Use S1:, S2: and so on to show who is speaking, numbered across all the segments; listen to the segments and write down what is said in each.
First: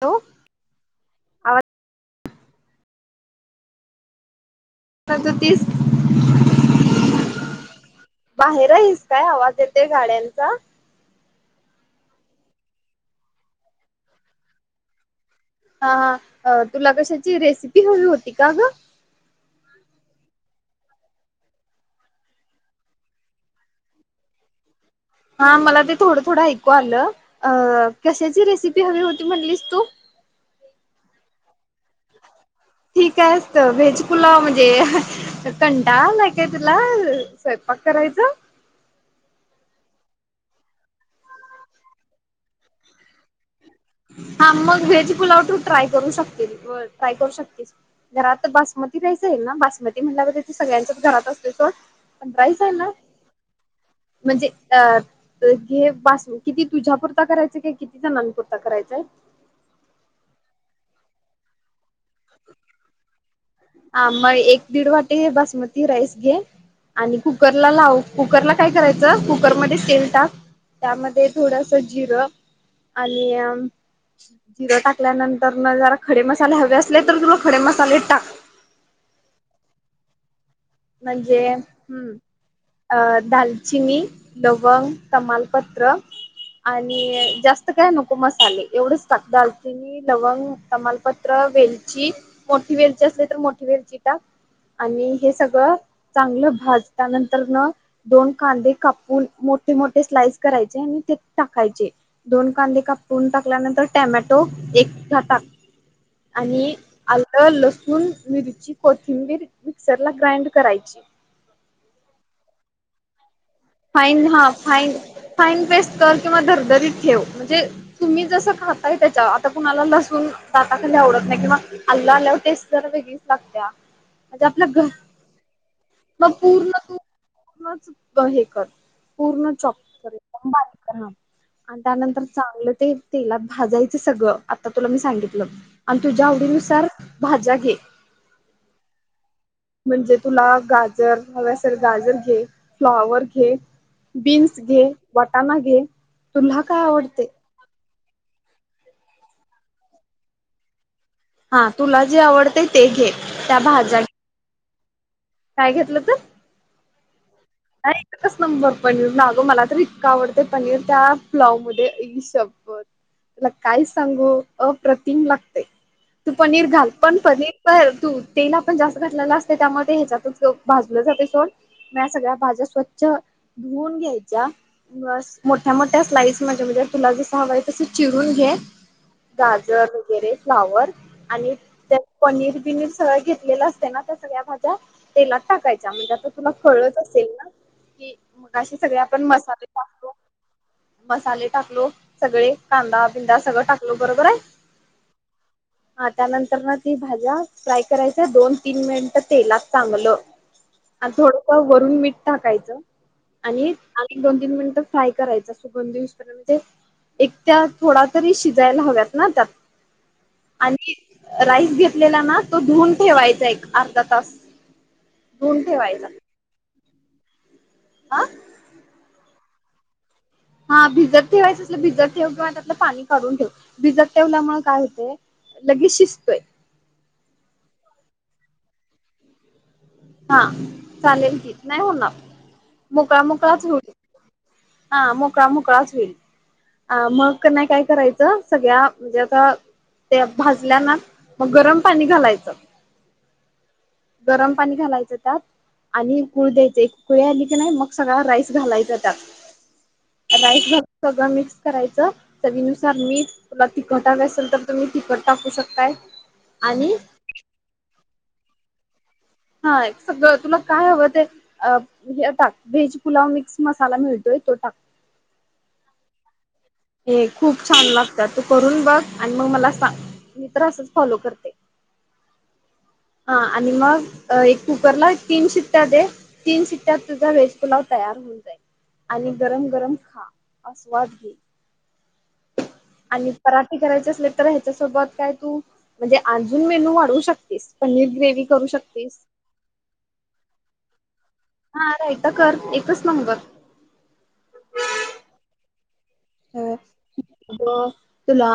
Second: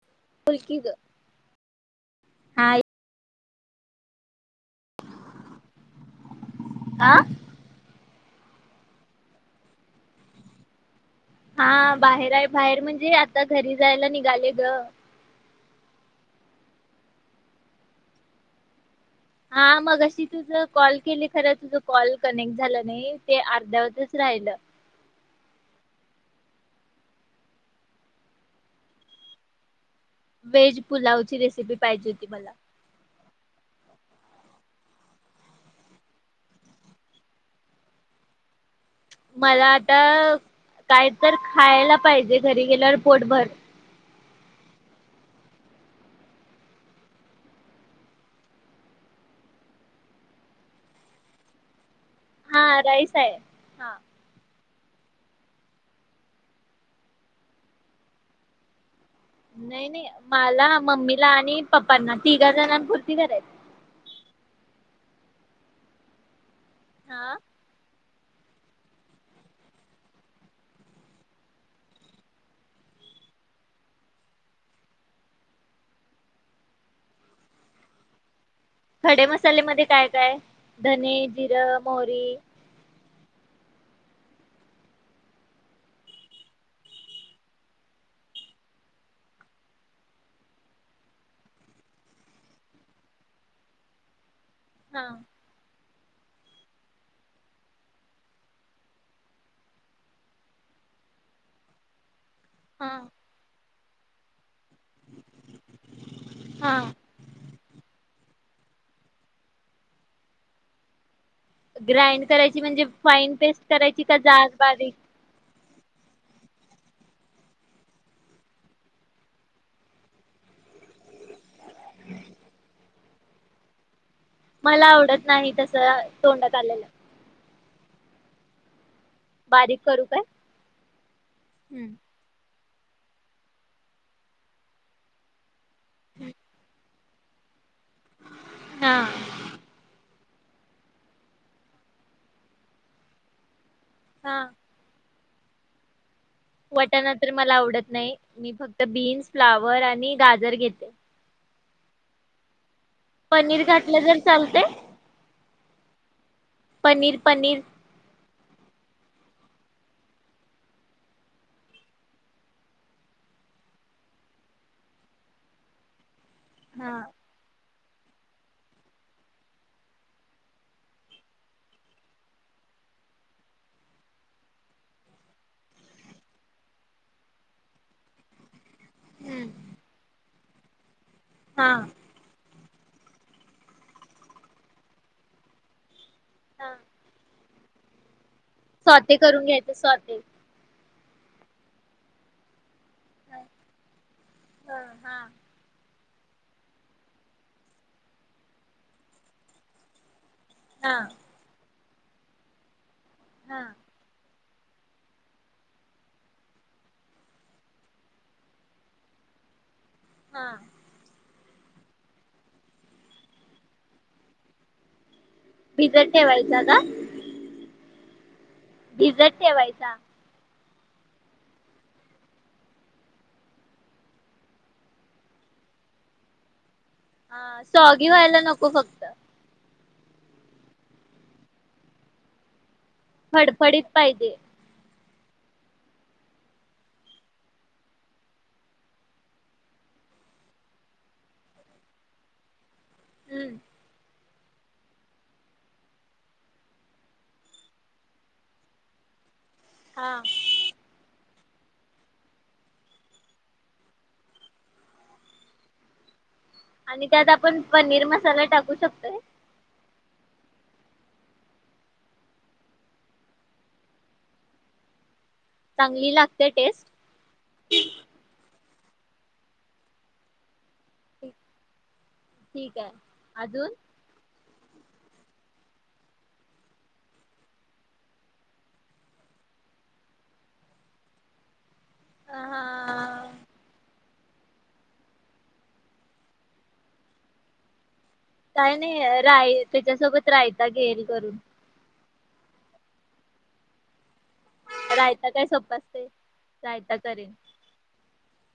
S1: ठेऊ?
S2: बोल की गं
S1: आवाज सदतीस
S2: आ?
S1: बाहेर आहीस काय? आवाज येतोय गाड्यांचा?
S2: हा, बाहेर आहे बाहेर म्हणजे आता घरी जायला निघाले ग.
S1: हा, हा अ तुला कशाची रेसिपी हवी होती का गं?
S2: हा, मगाशी तुझ कॉल केली खरं तुझ कॉल कनेक्ट झालं नाही ते अर्ध्यावतच राहिलं
S1: हा मला ते थोडं, थोडं ऐकू आलं. अ, कशाची रेसिपी हवी होती म्हटलीस तू?
S2: व्हेज पुलावची रेसिपी पाहिजे होती मला.
S1: ठीक आहेस त व्हेज पुलाव म्हणजे कंटाळा आलाय का तुला, स्वयंपाक करायचा?
S2: मला आता, काय तर खायला पाहिजे घरी गेल्यावर पोटभर.
S1: हा मग व्हेज पुलाव तू ट्राय करू शकतील, ट्राय करू शकतेस. घरात बासमती राईस आहे ना, बासमती तर सगळ्यांच्याच घरात असतोय सोड. राईस
S2: हा
S1: आहे ना
S2: आहे हा
S1: म्हणजे अ, हे भात, किती तुझ्यापुरता करायचं काय किती जणांनपुरतं करायचाय.
S2: नाही, नाही मला, मम्मीला आणि पप्पांना तिघा जणांनं पूर्ती करायचं
S1: हा म एक दीड वाटी बासमती राईस घे आणि
S2: हा
S1: कुकर लावू, कुकरला काय करायचं कुकरमध्ये तेल टाक त्यामध्ये थोडस जिरं आणि जिरं टाकल्यानंतरन जरा खडे मसाले हवे असले तर तुला खडे मसाले टाक.
S2: खडे मसाले मध्ये काय, काय धने,
S1: म्हणजे
S2: जिरं
S1: हम्म
S2: मोहरी
S1: अ, दालचिनी, लवंग, तमालपत्र आणि जास्त काय नको मसाले, एवढच टाक दालचिनी लवंग, तमालपत्र, वेलची मोठी वेलची असली तर मोठी वेलची टाक.
S2: हा
S1: आणि हे सगळं, चांगलं भाजल्यानंतरन दोन कांदे कापून मोठे, मोठे स्लाइस करायचे आणि ते टाकायचे. दोन कांदे
S2: हा
S1: कापून टाकल्यानंतर. टॅमॅटो एक छटाक आणि
S2: हा
S1: आलं, लसूण, मिरची, कोथिंबीर मिक्सर ला ग्राइंड करायची.
S2: ग्राइंड करायची म्हणजे? फाईन पेस्ट करायची का
S1: फाईन हा
S2: जाड
S1: फाईन.
S2: बारीक
S1: फाईन पेस्ट कर. किंवा दरदरीत ठेव. म्हणजे तुम्ही जसं खाताय त्याच्याव. आता कोणाला लसून दाताखाली आवडत नाही. किंवा अल्ल अल्याव टेस्ट जरा वेगळीच लागत्या. म्हणजे आपल्या
S2: मला
S1: घर
S2: आवडत नाही तस. तोंडात आलेलं.
S1: च हे कर. पूर्ण
S2: बारीक करू
S1: चॉककर.
S2: काय?
S1: एकदम बारीक. ह. आणि त्यानंतर चांगलं ते तेलात भाजायचं सगळं. आता तुला मी सांगितलं. आणि तुझ्या आवडीनुसार भाज्या घे.
S2: हा.
S1: म्हणजे तुला गाजर हवे असेल. गाजर घे. फ्लॉवर घे.
S2: हा
S1: बीन्स घे. वटाणा घे. तुला काय
S2: वटाणा
S1: आवडते
S2: तर मला आवडत नाही. मी फक्त बीन्स, फ्लावर आणि गाजर घेते.
S1: हा तुला जे आवडतय ते घे. त्या
S2: पनीर
S1: भाज्या
S2: घातलं तर चालतय?
S1: काय घातलं तर?
S2: पनीर पनीर.
S1: नाही एकच नंबर पनीर. नागो मला तर इतका आवडत पनीर. त्या पुलाव मध्ये. आई शपत. तुला काय सांगू? अप्रतिम लागतेय. तू पनीर घाल.
S2: हा
S1: पण पनीर तर तू तेल आपण जास्त घातलेलं असतय. त्यामध्ये ह्याच्यातच भाजलं जातय सोड. म्या सगळ्या भाज्या स्वच्छ धुवन घ्यायच्या. बस मोठ्या मोठ्या स्लाईस मध्ये. म्हणजे तुला जस हवाय तस चिरून घे.
S2: हा
S1: गाजर वगैरे फ्लावर. आणि त्यात पनीर बिनीर सगळं घेतलेलं असते ना. त्या सगळ्या भाज्या तेलात टाकायच्या. म्हणजे आ तर तुला
S2: हा
S1: कळलं असेल ना कि, मगाशी सगळे
S2: स्वते
S1: आपण
S2: करून
S1: मसाले
S2: घ्यायचं
S1: टाकतो.
S2: स्वते
S1: मसाले टाकलो सगळे. कांदा
S2: हा
S1: बिंदा सगळं टाकलो बरोबरे.
S2: हा
S1: हा त्यानंतर ना ती भाज्या फ्राय करायच. दोन तीन मिनिटं तेलात चांगलं.
S2: हा
S1: आणि थोडंस वरून मीठ टाकायचं.
S2: हा
S1: आणि एक दोन तीन मिनिटं फ्राय करायच. सुगंध येऊसपर्यंत ते. एक त्या् थोडा तरी शिजायला हव्यात ना त्यात.
S2: हा
S1: आणि राईस घेतलेला ना. तो धुवून ठेवायचा एक अर्धा तास. धुवून ठेवायचा
S2: भिजत ठेवायचा का?
S1: हा
S2: भिजत ठेवायचा.
S1: हा भिजत ठेवायचं असलं भिजत ठेव. किंवा त्यातील पाणी काढून ठेव. भिजत ठेवल्यामुळे काय होते? लगेच शिजतय.
S2: ह स्वागी व्हायला नको फक्
S1: हा चालेल की, नाही होणार. मोकळा मोकळाच
S2: फडफडीत
S1: होईल.
S2: पाहिजे
S1: हा मोकळा मोकळाच होईल. अ मग कनी काय करायचं? सगळ्या म्हणजे आता ते भाजल्या ना. मग गरम पाणी घालायचं.
S2: हम्म.
S1: गरम पाणी घालायचं त्यात. आणि उकळू द्यायचे. उकळी आली की नाही. मग सगळा राईस घालायचा त्यात.
S2: हा.
S1: राईस घालून सगळं मिक्स करायचं. चवीनुसार मीठ. तुला तिखट हवं असेल तर तुम्ही तिखट टाकू शकताय.
S2: आणि त्यात आपण पनीर मसाला टाकू शकतोय?
S1: हा सगळं तुला काय हवं ते. अ हे टाक, व्हेज पुलाव मिक्स मसाला मिळतोय तो टाक.
S2: चांगली लागते टेस्ट.?
S1: हम्म खूप छान लागतात तू करून बघ आणि मग मला सांग मी तर असंच फॉलो करते.
S2: ठीक आहे
S1: हा
S2: अजून
S1: आणि मग. एक कुकरला तीन शिट्ट्या दे, तीन शिट्ट्यात तुझा व्हेज पुलाव तयार होऊन जाईल. आणि गरम गरम खा आस्वाद घे.
S2: ह हा.
S1: आणि पराठे करायचे असले. तर हेच्या सोबत काय तू म्हणजे अजून मेनू वाढू शकतेस. पनीर ग्रेव्ही करू
S2: काय नाही,
S1: शकतेस
S2: राय त्याच्यासोबत रायता घेईल करून.
S1: हा रायता कर, एकच नंबर.
S2: रायता काय सोपं असतंय रायता करेन.
S1: अ तुला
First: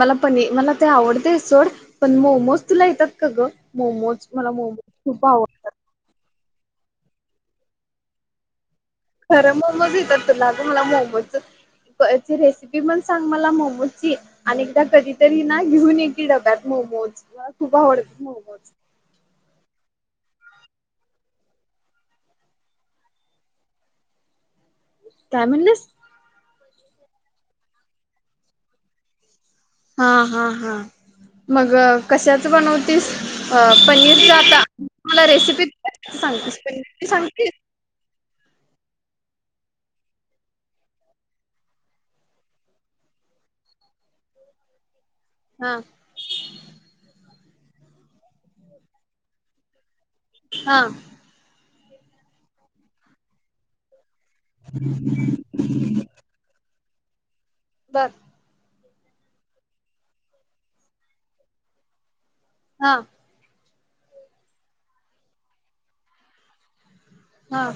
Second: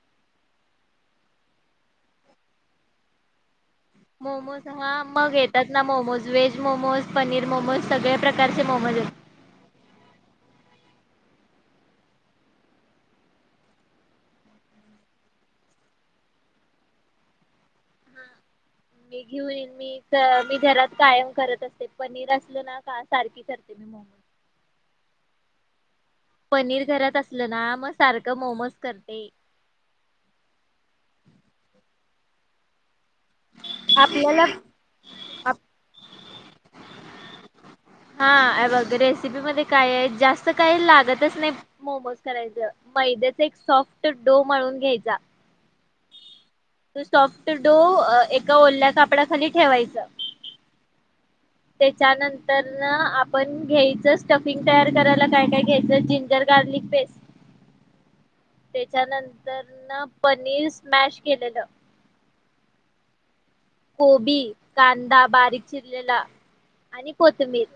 S1: मला पनी मला ते आवडते सोड. पण मोमोज तुला येतात का ग? मोमोज मला मोमोज
S2: हा
S1: खूप
S2: मग
S1: आव
S2: येतात ना मोमोज व्हेज मोमोज, पनीर मोमोज, सगळया प्रकारचे मोमोज येतात.
S1: खरं मोमोज येतात तुला, मला मोमोजच प् रेसिपी पण सांग मला मोमोजची. आणि एकदा कधीतरी ना घेऊन ये की डब्यात मोमोज, मला खूप आवडतात मोमोज.
S2: मी घेऊन येईन मी. मी घरात कायम करत असते, पनीर असल ना का सारखी करते मी मोमोज.
S1: काय म्हणलीस?
S2: पनीर घरात असलं ना मग सारखं मोमोज करते.
S1: हा हा हा मग कशाच बनवतेस? पनीर चं
S2: आपल्याला
S1: आता. मला रेसिपी [inaudible]
S2: हा हे बघ रेसिपी मध्ये काय आहे, जास्त काही लागतच नाही. मोमोज करायचं, मैद्याच एक सॉफ्ट डो मळून घ्यायचा.
S1: हा.
S2: तो सॉफ्ट डो एका ओल्या कापडाखाली ठेवायचा.
S1: हा.
S2: त्याच्यानंतर ना आपण घ्यायचं स्टफिंग तयार करायला काय काय घ्यायच? Ginger garlic paste.
S1: बरं.
S2: त्याच्यानंतर नर पनीर स्मॅश केलेलं.
S1: हा.
S2: कोबी, कांदा, बारीक चिरलेला. आणि कोथंबीर
S1: हा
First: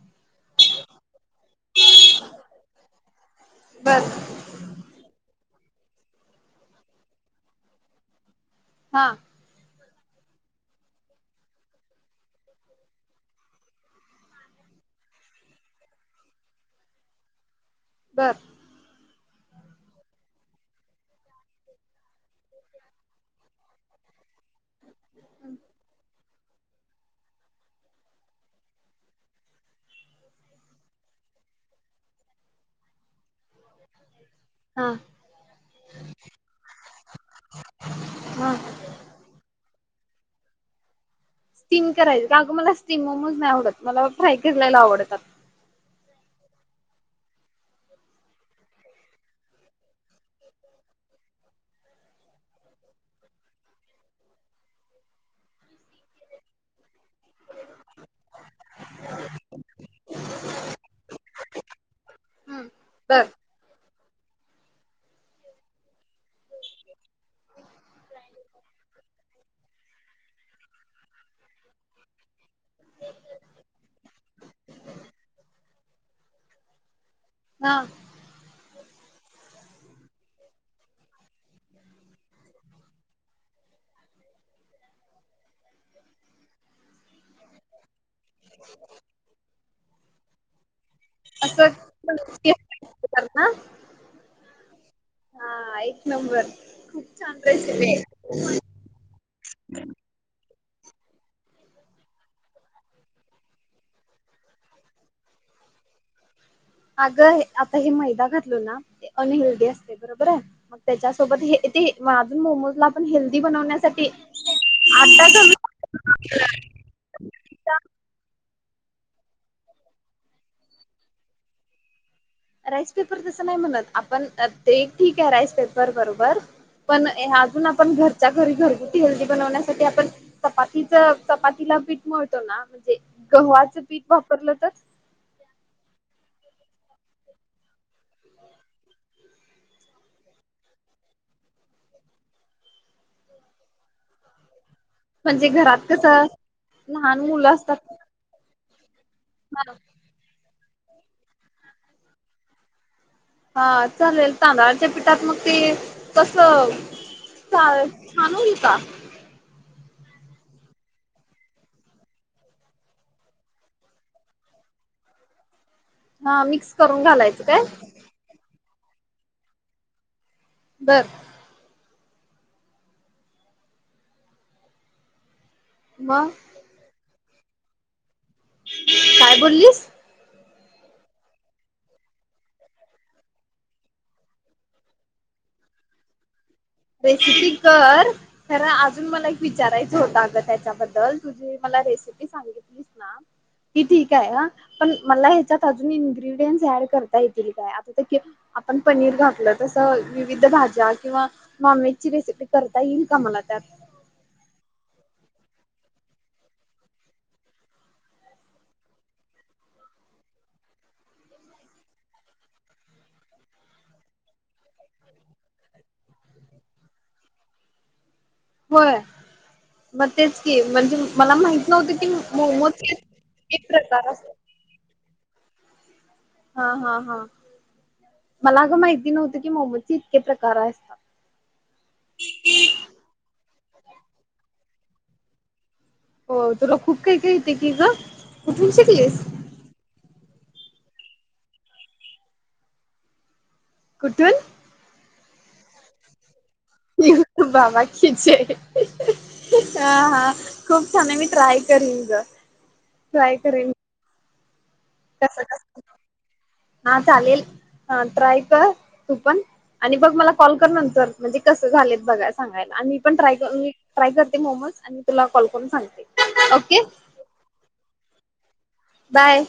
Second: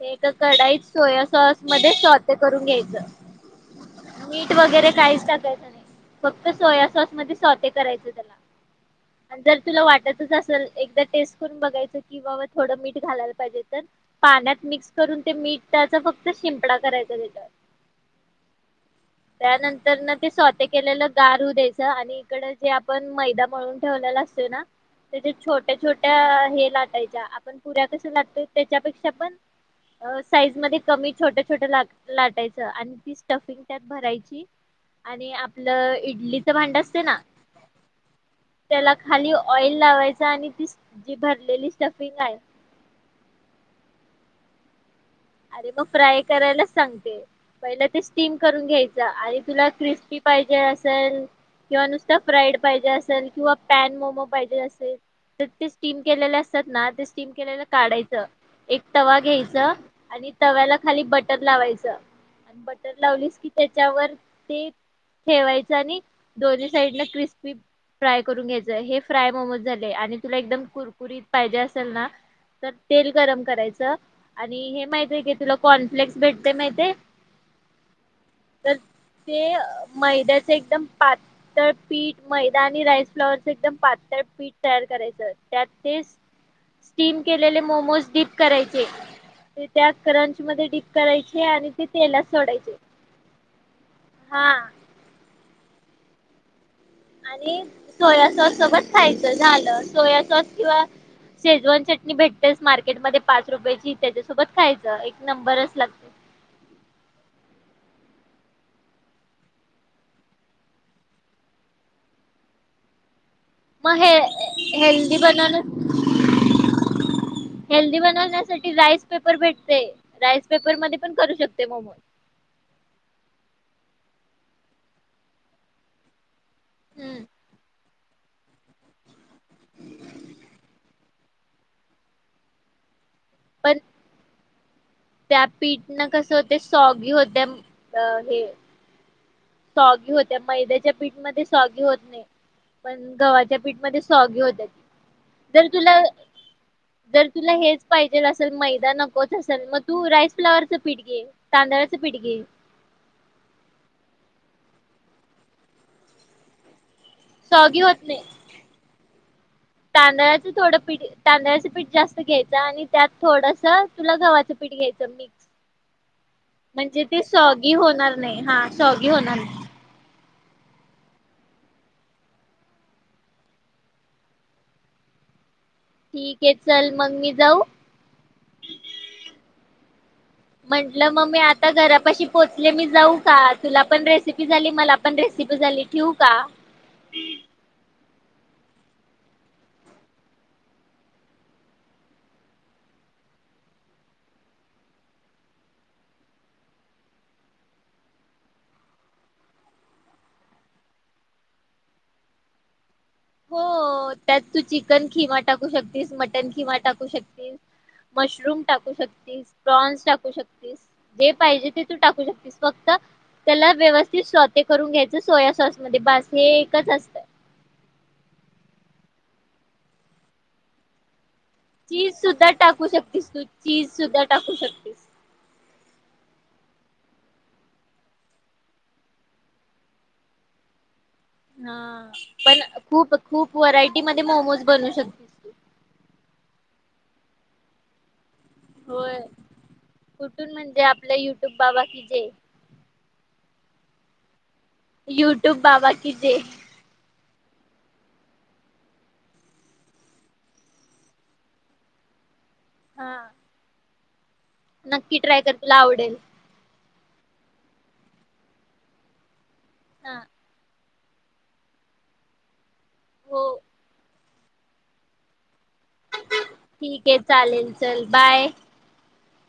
S2: हे एक कढाईत सोया सॉस मध्ये [unintelligible] करून घ्यायचं.
S1: बर.
S2: मीठ वगैरे काहीच टाकायचं नाही, फक्त सोया सॉस मध्ये स्वते करायचं त्याला.
S1: हा.
S2: आणि जर तुला वाटतच असल, एकदा टेस्ट करून बघायचं, की बाबा थोडं मीठ घालायला पाहिजे तर, पाण्यात मिक्स करून, ते मीठाचा फक्त शिंपडा करायचा त्याच्यावर.
S1: बर.
S2: त्यानंतर ना ते सोते केलेलं गार होऊ द्यायचं आणि इकडं जे आपण मैदा मळून ठेवलेला असतोय ना त्याच्या छोट्या छोट्या हे लाटायच्या, आपण पुऱ्या कसं लाटतोय त्याच्यापेक्षा पण अं साईज मध्ये कमी, छोट्या छोट्या ला लाटायचं आणि ती स्टफिंग त्यात भरायची.
S1: हा.
S2: आणि आपलं इडलीचं भांड असते ना,
S1: हा
S2: त्याला खाली ऑइल लावायचं आणि ती जी भरलेली स्टफिंग आहे
S1: ते मोमोज नाही आवडत, मला फ्राय केलेले आवडतात.
S2: अरे मग फ्राय करायलाच सांगतेय. पहिलं ते स्टीम करून घ्यायचं आणि तुला क्रिस्पी पाहिजे असेल? किंवा नुसतं पाहिजे फ्राईड पाहिजे असेल? किंवा पॅन मोमो पाहिजे असेल? तर ते स्टीम केलेले असतात ना, ते स्टीम केलेलं काढायचं, एक तवा घ्यायचं आणि तव्याला खाली बटर लावायचं आणि
S1: हम्म
S2: बटर
S1: बर
S2: लावलीस कि त्याच्यावर ते ठेवायचं आणि दोन्ही साईडला क्रिस्पी फ्राय करून घ्यायचं. हे फ्राय मोमोज झाले आणि तुला एकदम कुरकुरीत पाहिजे असेल ना? तर तेल गरम करायचं आणि हे माहितीय का तुला कॉनफ्लेक्स भेटतेय माहितेय?
S1: हा.
S2: तर ते मैद्याचे एकदम पात ळ पीठ, मैदा आणि राईस फ्लॉवरचे एकदम पातळ पीठ तयार करायचं, त्यात ते स्टीम केलेले मोमोज डीप करायचे, ते त्या क्रंचमध्ये डीप करायचे
S1: असं
S2: आणि ते तेलात सोडायचे,
S1: ना
S2: हा.
S1: हा, एक नंबर. छान
S2: आणि
S1: रेसिपी आहे
S2: सोया सॉस सोबत खायचं झालं. सोया सॉस किंवा शेजवान चटणी भेटतेस मार्केटमध्ये पाच रुपयाची, त्याच्यासोबत खायचं. एक नंबरच लाग
S1: अगं आता हे मैदा घातलो ना, हे अनहेल्दी असतंय. बरोबर आहे? मग त्याच्यासोबत हे ते मग अजून मोमोजला पण हेल्दी
S2: मग
S1: बनवण्यासाठी,
S2: हे हेल्दी
S1: आटा घालु
S2: बनवण्या
S1: शकत [unintelligible]
S2: हेल्दी बनवण्यासाठी राइस पेपर भेटतंय. राइस पेपरमध्ये पण करू शकतोय मोमोज.
S1: राइस पेपर तसं नाही म्हणत आपण, ते एक ठीक आहे राइस पेपर बरोबर. पण,
S2: हम्म.
S1: हे अजून आपण घर च्या घरी घरगुती हेल्दी बनवण्यासाठी आपण, चपातीचं चपातीला पीठ मिळतो ना?
S2: पण
S1: गव्हाचं पीट वापरलं तर?
S2: त्या पीठनं कसं होते सॉगी होतेय, अं हे सॉगी होत्या, मैद्याच्या पीठमध्ये सॉगी होत नाही. पण गव्हाच्या पीठमध्ये सॉगी होतेत.
S1: म्हणजे
S2: जर
S1: घरात
S2: तुला,
S1: कसं लहान
S2: जर तुला
S1: मुलं असतात
S2: हेच पाहि जेल असेल तर मैदा नकोच असलं, मग तू राईस फ्लाॉवरचं पीठ घे, तांदळाचं पीठ घे.
S1: हा चालेल, तांदळच्या पीठात मग ते कसं
S2: सॉगी
S1: चालेल
S2: होत नाही.
S1: छान होईल [unintelligible]
S2: तांदळाचं थोडं पीठ, तांदळाचं पीठ जास्त घ्यायचं आणि त्यात थोडसं तुला गव्हाचं पीठ घ्यायंच मिक्स
S1: [inaudible] मिक्स करून
S2: म्हणजे ते
S1: घालायचं काय?
S2: सॉगी होणार नाही, हा सॉगी होणार नाही.
S1: [inaudible] मग
S2: ठीक हे, चल मग मी जाऊ?
S1: काय बोललीस?
S2: म्हटलं मग मी आता घरापाशी पोचले मी जाऊ का? तुला पण रेसिपी झाली मला पण रेसीपी झाली. येऊ का?
S1: रेसिपी कर. खर अजून मला एक विचारायचं होत अगं त्याच्या बद्दल तु जे मला रेसिपी सांगीतलीस ह ती ठीक हाय हा. पण मला ह्याच्यात अजून इंग्रिडियन्स ॲड करता येतील काय? आता ते के आपण पनीर घातलं तसं विविध भाज्या किंवा नॉनव्हेज ची रेसिपी करता येईल का मला त्यात?
S2: हो त्यात तू चिकन खिमा टाकू शकतीस, मटण खिमा टाकू शकतीस. मशरूम टाकू शकतीस, प्रॉन्स टाकू शकतीस. जे पाहिजे ते तू टाकू शकतीस, फक्त त्याला व्यवस्थित [unintelligible] करून घ्यायचं सोया सॉस मध्ये बाकी हे एकच असतं.
S1: होय, मग तेच की म्हणजे मला माहित नव्हत की
S2: चीज सुद्धा टाकू
S1: मोमोचे [unintelligible]
S2: शकतीस तू
S1: तेच
S2: चीज
S1: प्रकार
S2: सुद्धा
S1: असत्यात
S2: टाकू शकतीस
S1: हा हा हा मला अगं माहिती नव्हतं की मोमचे इतके प्रकार असतात.
S2: हा पण खुप खूप व्हरायटी मध्ये मोमोज बनू शकत
S1: हो तुला खूप काही काही येतय की ग. कुठून
S2: होय,
S1: शिकलीस?
S2: कुठून म्हणजे आपलं युट्यूब बाबाकी जय.
S1: कुठून?
S2: युट्यूब बाबा कि जय!
S1: यूट्यूब बाबा की जेय! हा हा खूप छान! मी ट्राय करीन ग
S2: हा
S1: ट्राय करीन.
S2: नक्की ट्राय
S1: कसं
S2: कर तुला
S1: कसं
S2: आवडेल.
S1: हा चालेल, हा ट्राय कर तू पण आणि बघ
S2: हा.
S1: मला कॉल कर नंतर. म्हणजे कसं झालेत बघाय सांगाय, आम्ही पण ट्राय
S2: हो
S1: करूनी ट्राय करते मोमोज आणि तुला कॉल करून सांगते ओके
S2: ठिक आहे चालेल, चल बाय.
S1: बाय.